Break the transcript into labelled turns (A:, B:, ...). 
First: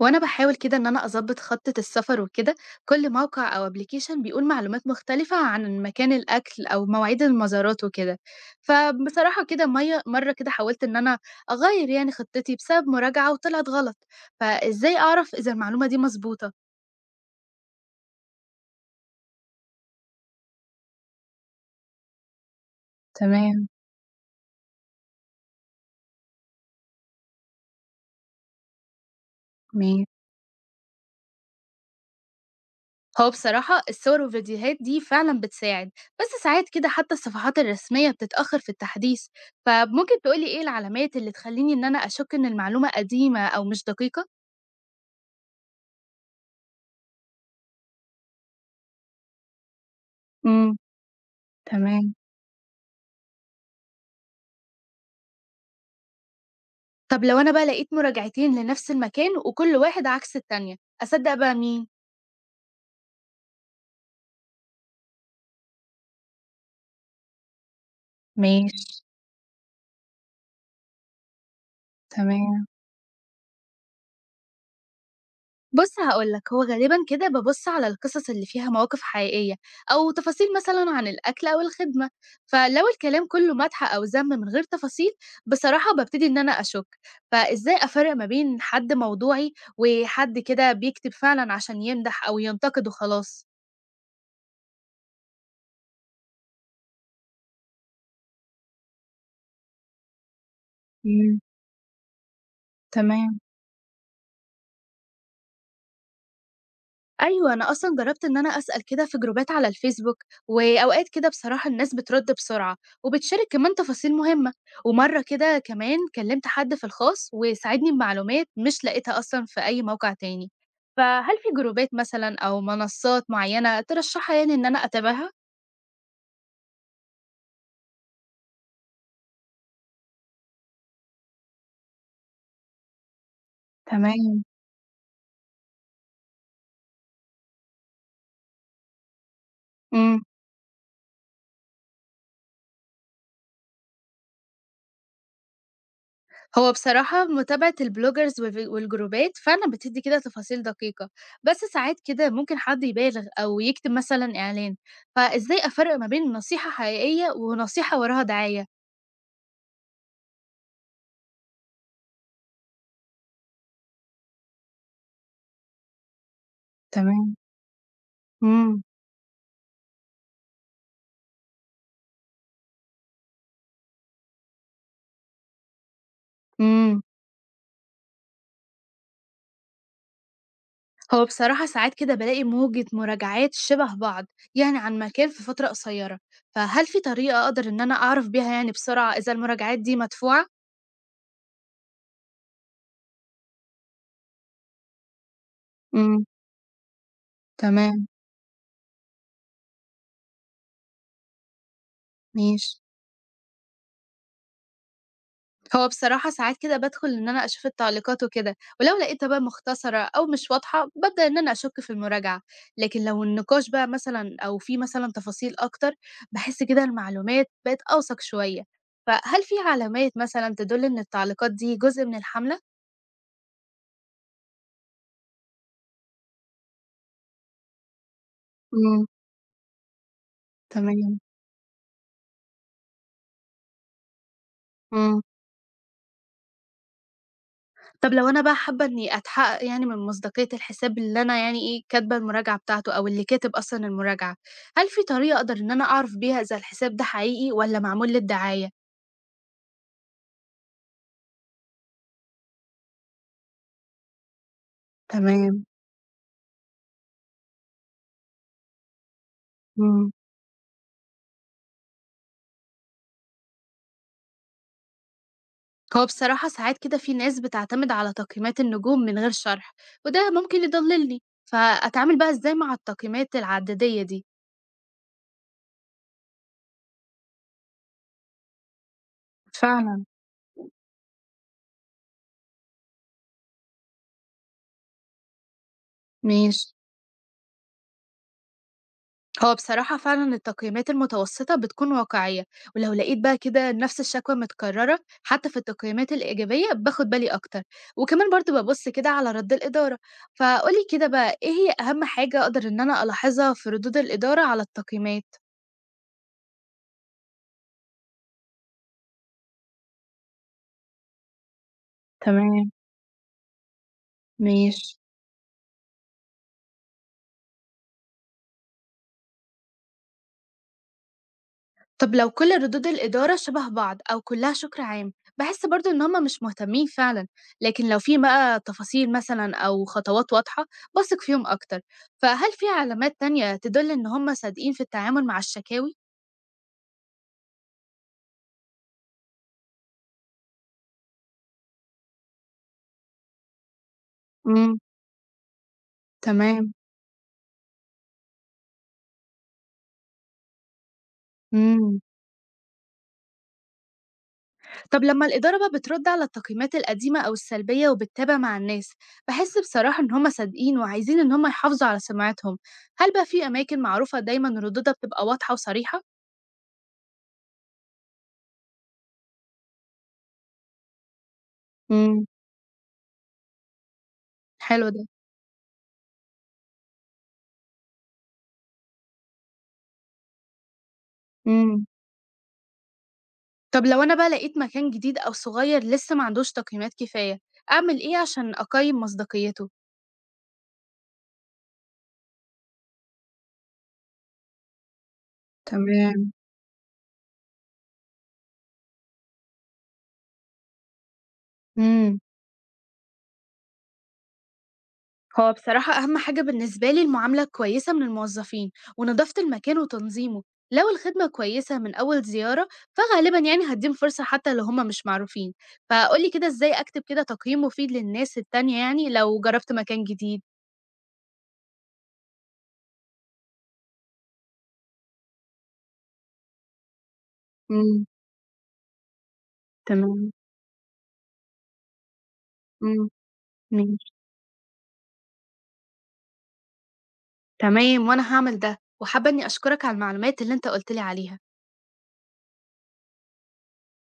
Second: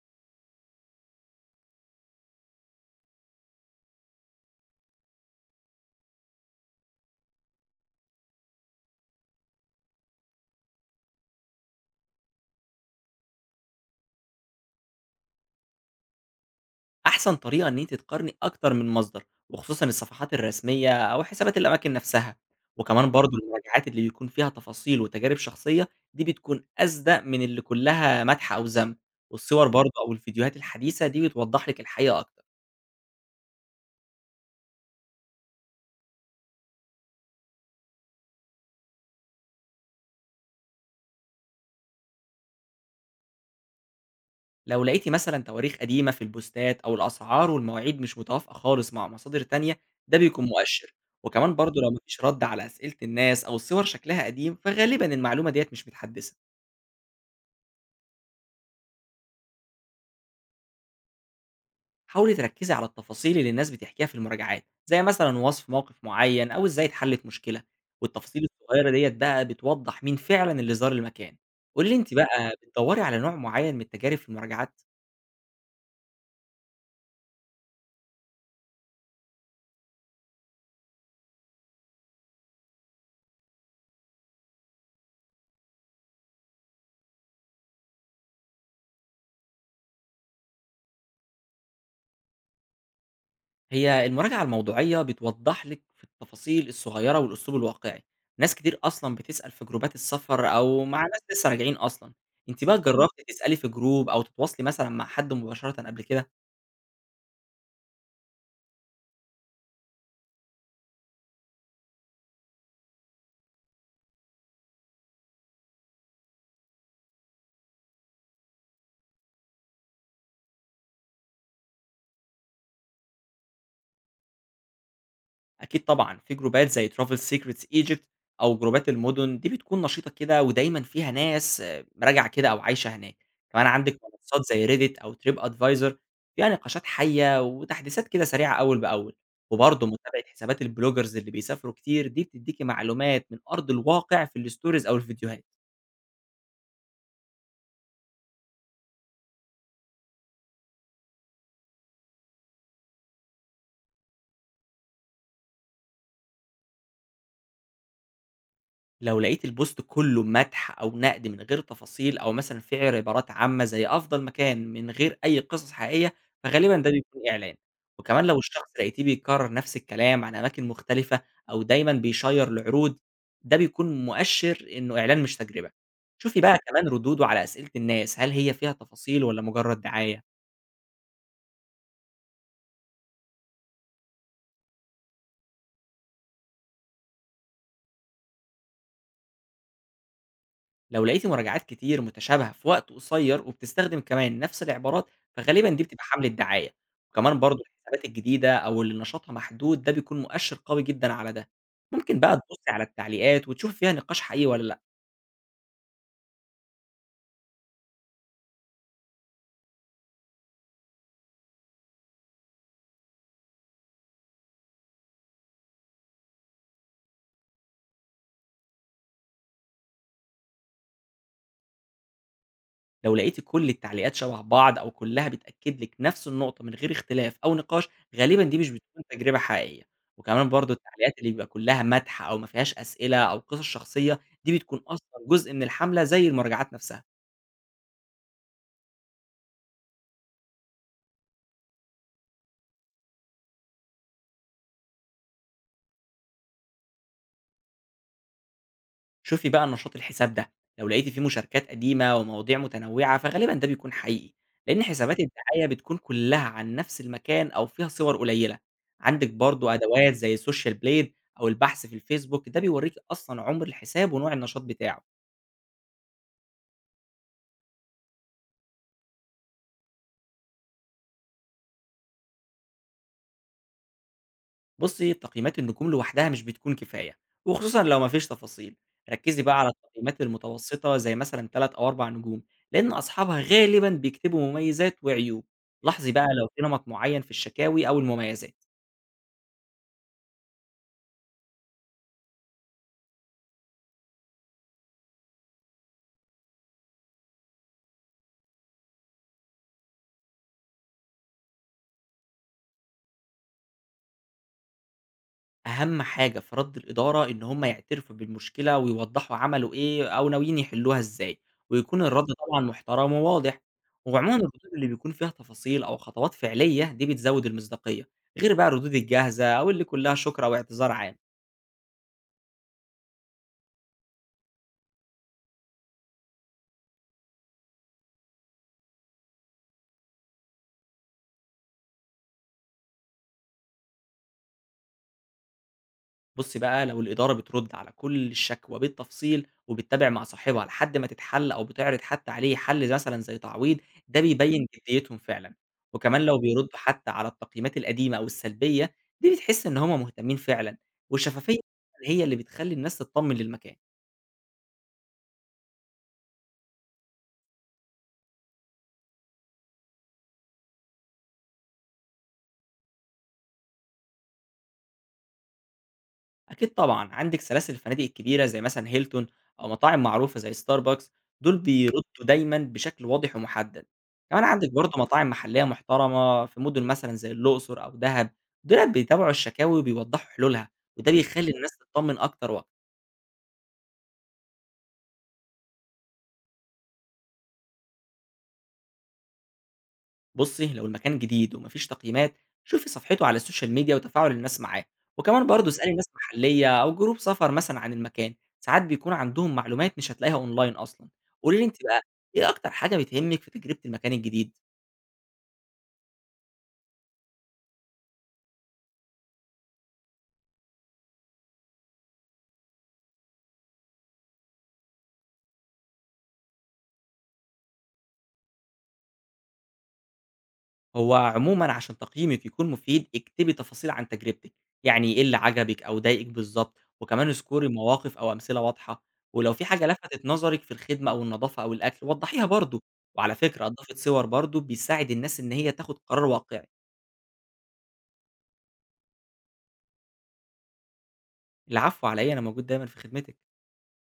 A: وانا بحاول كده ان انا اظبط خطة السفر وكده. كل موقع او ابلكيشن بيقول معلومات مختلفة عن مكان الاكل او مواعيد المزارات وكده. فبصراحة كده مية مرة كده حاولت ان انا اغير يعني خطتي بسبب مراجعة وطلعت غلط. فازاي اعرف اذا المعلومة دي مظبوطة؟
B: أحسن طريقة إن أنتِ تقارني أكتر من مصدر، وخصوصًا الصفحات الرسمية أو حسابات الأماكن نفسها، وكمان برضه
A: تمام.
B: المراجعات اللي بيكون فيها تفاصيل وتجارب شخصية، دي بتكون أصدق من اللي كلها مدح أو ذم، والصور برضه
A: ماشي.
B: أو الفيديوهات الحديثة دي بتوضح لِك الحقيقة أكتر.
A: هو بصراحة الصور والفيديوهات دي فعلا بتساعد، بس ساعات كده حتى الصفحات الرسمية بتتأخر في التحديث. فممكن تقولي ايه العلامات اللي تخليني ان انا اشك ان المعلومة قديمة او مش دقيقة؟
B: لو لقيتِ مثلًا تواريخ قديمة في البوستات أو الأسعار والمواعيد مش متوافقة خالص مع مصادر تانية، ده بيكون مؤشر. وكمان برضه لو ما
A: تمام.
B: فيش رد على أسئلة الناس أو الصور شكلها قديم، فغالبًا المعلومة ديّة مش متحدثة.
A: طب لو أنا بقى لقيت مراجعتين لنفس المكان وكل واحد عكس التانية، أصدق بقى مين؟
B: حاولي تركزي على التفاصيل اللي الناس بتحكيها في المراجعات زي مثلا وصف موقف معين او ازاي اتحلت مشكله، والتفاصيل
A: ماشي.
B: الصغيره ديت بقى بتوضح مين فعلا اللي زار المكان. قولي لي انت بقى
A: تمام.
B: بتدوري على نوع معين من التجارب في المراجعات؟
A: بُص هاقول لك، هو غالبًا كده بابُص على القصص اللي فيها مواقف حقيقية، أو تفاصيل مثلًا عن الأكل أو الخدمة، فلو الكلام كله مدح أو ذم من غير تفاصيل، بصراحة بابتدي إن أنا أشُك، فإزاي أفرّق ما بين حد موضوعي وحد كده بيكتب فعلًا عشان يمدح أو ينتقد وخلاص؟
B: هي المراجعه الموضوعيه بتوضح لك في التفاصيل الصغيره والاسلوب الواقعي. ناس كتير اصلا بتسال في جروبات السفر او مع ناس
A: إمم،
B: لسه راجعين اصلا. انت بقى جربتي
A: تمام.
B: تسالي في جروب او تتواصلي مثلا مع حد مباشره قبل كده؟
A: أيوه، أنا أصلًا جرّبت إن أنا أسأل كده في جروبات على الفيسبوك، وأوقات كده بصراحة الناس بترد بسرعة، وبتشارك كمان تفاصيل مهمة، ومرّة كده كمان كلّمت حد في الخاص وساعدني بمعلومات مش لاقيتها أصلًا في أي موقع تاني، فهل في جروبات مثلًا أو منصات معيّنة ترشّحها يعني إن أنا أتابعها؟
B: أكيد طبعًا، في جروبات زي Travel Secrets Egypt أو جروبات المُدن، دي بتكون نشيطة كده ودايمًا فيها ناس مراجعة كده أو عايشة هناك، كمان عندِك
A: تمام.
B: منصات زي Reddit أو TripAdvisor فيها نقاشات حية وتحديثات كده سريعة أول بأول، وبرضه متابعة
A: إمم.
B: حسابات البلوجرز اللي بيسافروا كتير دي بتدّيكِ معلومات من أرض الواقع في الstories أو الفيديوهات.
A: هو بصراحة متابعة البلوجرز والجروبات فعلا بتدي كده تفاصيل دقيقة. بس ساعات كده ممكن حد يبالغ أو يكتب مثلا إعلان. فإزاي أفرق ما بين نصيحة حقيقية ونصيحة وراها دعاية؟
B: لو لقيت البوست كله مدح أو نقد من غير تفاصيل أو مثلًا فيه عبارات عامة زي أفضل مكان من غير أي قصص حقيقية، فغالبًا ده بيكون
A: تمام.
B: إعلان، وكمان لو الشخص
A: مم.
B: لقيتيه بيكرر نفس الكلام عن أماكن مختلفة أو دايمًا بيشيّر لعروض، ده بيكون مؤشر إنه إعلان مش تجربة. شوفي بقى كمان
A: مم.
B: ردوده على أسئلة الناس، هل هي فيها تفاصيل والّا مجرد دعاية؟
A: هو بصراحة ساعات كده بلاقي موجة مراجعات شبه بعض، يعني عن مكان في فترة قصيرة. فهل في طريقة أقدر إن أنا أعرف بيها يعني بسرعة إذا المراجعات دي مدفوعة؟
B: لو لقيتِ مراجعات كتير متشابهة في وقت قصير وبتستخدم كمان نفس العبارات، فغالبًا دي بتبقى
A: امم.
B: حملة دعاية، وكمان برضه الحسابات
A: تمام.
B: الجديدة أو اللي نشاطها محدود ده بيكون مؤشر قوي جدًا على ده. ممكن بقى تبُصي
A: ماشي.
B: على التعليقات وتشوفي فيها نقاش حقيقي والّا لأ،
A: هو بصراحة ساعات كده بادخل إن أنا أشوف التعليقات وكده، ولو لقيتها بقى مختصرة أو مش واضحة ببدأ إن أنا أشك في المراجعة. لكن لو النقاش بقى مثلا أو في مثلا تفاصيل أكتر، بحس كده المعلومات بقت أوثق شوية. فهل في علامات مثلا تدل إن التعليقات دي جزء من الحملة؟
B: لو لقيتِ كل التعليقات شبه بعض أو كلها بتأكد لِك نفس النقطة من غير اختلاف أو نقاش، غالبًا دي مش بتكون
A: امم.
B: تجربة حقيقية. وكمان برضه التعليقات
A: تمام.
B: اللي بيبقى كلها مدح أو ما فيهاش أسئلة أو قصص شخصية، دي بتكون أصلًا
A: امم.
B: جزء من الحملة زي المراجعات نفسها.
A: طب لو أنا بقى حابة إني أتحقق يعني من مصداقية الحساب اللي أنا يعني إيه كاتبة المراجعة بتاعته أو اللي كاتب أصلا المراجعة، هل في طريقة أقدر إن أنا أعرف بيها إذا الحساب ده حقيقي ولا معمول للدعاية؟
B: شوفي بقى النشاط الحساب ده، لو لقيتِ فيه مشاركات قديمة ومواضيع متنوعة فغالبًا ده بيكون حقيقي، لإن حسابات
A: تمام،
B: الدعاية بتكون كلها عن نفس المكان أو فيها صور قليلة، عندك برضه
A: إمم.
B: أدوات زي السوشيال بليد أو البحث في الفيسبوك ده بيوريكِ أصلًا عمر الحساب ونوع النشاط بتاعه.
A: هو بصراحة ساعات كده في ناس بتعتمد على تقييمات النجوم من غير شرح، وده ممكن يضللني، فأتعامل بقى إزاي مع التقييمات العددية دي؟
B: بُصي تقييمات النجوم لوحدها مش بتكون كفاية، وخصوصًا لو ما فيش تفاصيل، ركزي بقى على
A: فعلا.
B: التقييمات المتوسطة زي مثلًا 3 أو 4 نجوم، لإن أصحابها غالبًا بيكتبوا مميزات وعيوب، لاحظي بقى لو في
A: ماشي.
B: نمط معين في الشكاوي أو المميزات.
A: هو بصراحة فعلًا التقييمات المتوسطة بتكون واقعية، ولو لقيت بقى كده نفس الشكوى متكررة حتى في التقييمات الإيجابية باخد بالي أكتر، وكمان برضه بابُص كده على رد الإدارة. فقُل لي كده بقى إيه هي أهم حاجة أقدر إن أنا ألاحظها في ردود الإدارة على التقييمات؟
B: أهم حاجة في رَد الإدارة إن هم يعترفوا بالمشكلة ويوضّحوا عملوا إيه أو ناويين يحلّوها إزاي، ويكون الرَد طبعًا
A: تمام.
B: محترم وواضح. وعمومًا الردود اللي
A: ماشي.
B: بيكون فيها تفاصيل أو خطوات فعلية دي بتزوّد المصداقية، غير بقى الردود الجاهزة أو اللي كُلّها شكر أو اعتذار عام.
A: طب لو كل ردود الإدارة شبه بعض أو كلها شكر عام بحس برضو إن هما مش مهتمين فعلا، لكن لو في بقى تفاصيل مثلا أو خطوات واضحة بثق فيهم أكتر. فهل في علامات تانية تدل إن هما صادقين في التعامل مع الشكاوي؟
B: بُصّي بقى، لو الإدارة بترُد على كل الشكوى بالتفصيل وبتتابع مع صاحبها لحد ما تتحل أو بتعرض حتى عليه حل مثلًا زي تعويض، ده بيبيّن
A: امم.
B: جديتهم فعلًا، وكمان لو بيردوا
A: تمام.
B: حتى على التقييمات القديمة أو السلبية، دي بتحس إن هم مهتمين فعلًا، والشفافية
A: امم.
B: هي اللي بتخلّي الناس تتطمن للمكان.
A: طب لما الإدارة بقى بترد على التقييمات القديمة أو السلبية وبتتابع مع الناس، بحس بصراحة إن هما صادقين وعايزين إن هما يحافظوا على سمعتهم. هل بقى في أماكن معروفة دايما ردودها بتبقى واضحة وصريحة؟
B: أكيد طبعًا، عندِك سلاسل الفنادق الكبيرة زي مثلًا هيلتون أو مطاعم معروفة زي ستاربكس، دول بيردّوا
A: امم.
B: دايمًا بشكل واضح ومُحدَّد. كمان عندِك
A: حلو
B: برضه
A: ده.
B: مطاعم محلية محترمة في مُدن مثلًا زي الأقصر أو دهب، دُولَة بيتابعوا الشكاوي وبيوضّحوا حلولها، وده بيخلّي الناس
A: امم.
B: تتطمّن أكتر وأكتر.
A: طب لو أنا بقى لقيت مكان جديد أو صغير لسه ما عندوش تقييمات كفاية، أعمل إيه عشان أقيم مصداقيته؟
B: بصي لو المكان جديد ومفيش تقييمات، شوفي صفحته على السوشيال ميديا وتفاعل الناس معاه، وكمان برضه اسألي ناس
A: تمام.
B: محلية أو جروب سفر مثلا عن المكان. ساعات بيكون عندهم معلومات مش هتلاقيها أونلاين أصلا. قولي لي أنت بقى
A: امم.
B: إيه أكتر حاجة بتهمك في تجربة المكان الجديد؟
A: هو بصراحة أهم حاجة بالنسبة لي المعاملة الكويسة من الموظفين ونظافة المكان وتنظيمه، لو الخدمة كويسة من أول زيارة فغالبا يعني هديهم فرصة حتى لو هما مش معروفين، فقولي كده إزاي أكتب كده تقييم مفيد للناس التانية يعني لو جربت مكان جديد؟
B: هو عمومًا عشان تقييمِك يكون مفيد، اكتبي تفاصيل عن تجربتِك، يعني إيه اللي عجبِك أو ضايقِك بالضبط، وكمان اذكري
A: مم.
B: مواقف أو أمثلة واضحة، ولو في حاجة لفتت
A: تمام.
B: نظرِك في الخدمة أو النضافة أو الأكل وضحيها برضه،
A: مم.
B: وعلى فكرة إضافة
A: ماشي.
B: صور برضه بيساعد الناس إن هي تاخد قرار واقعي.
A: تمام وأنا هعمل ده وحابة إني أشكرك على المعلومات اللي أنت قلت لي عليها.
B: العفو على إيه، أنا موجود دايمًا في خدمتِك.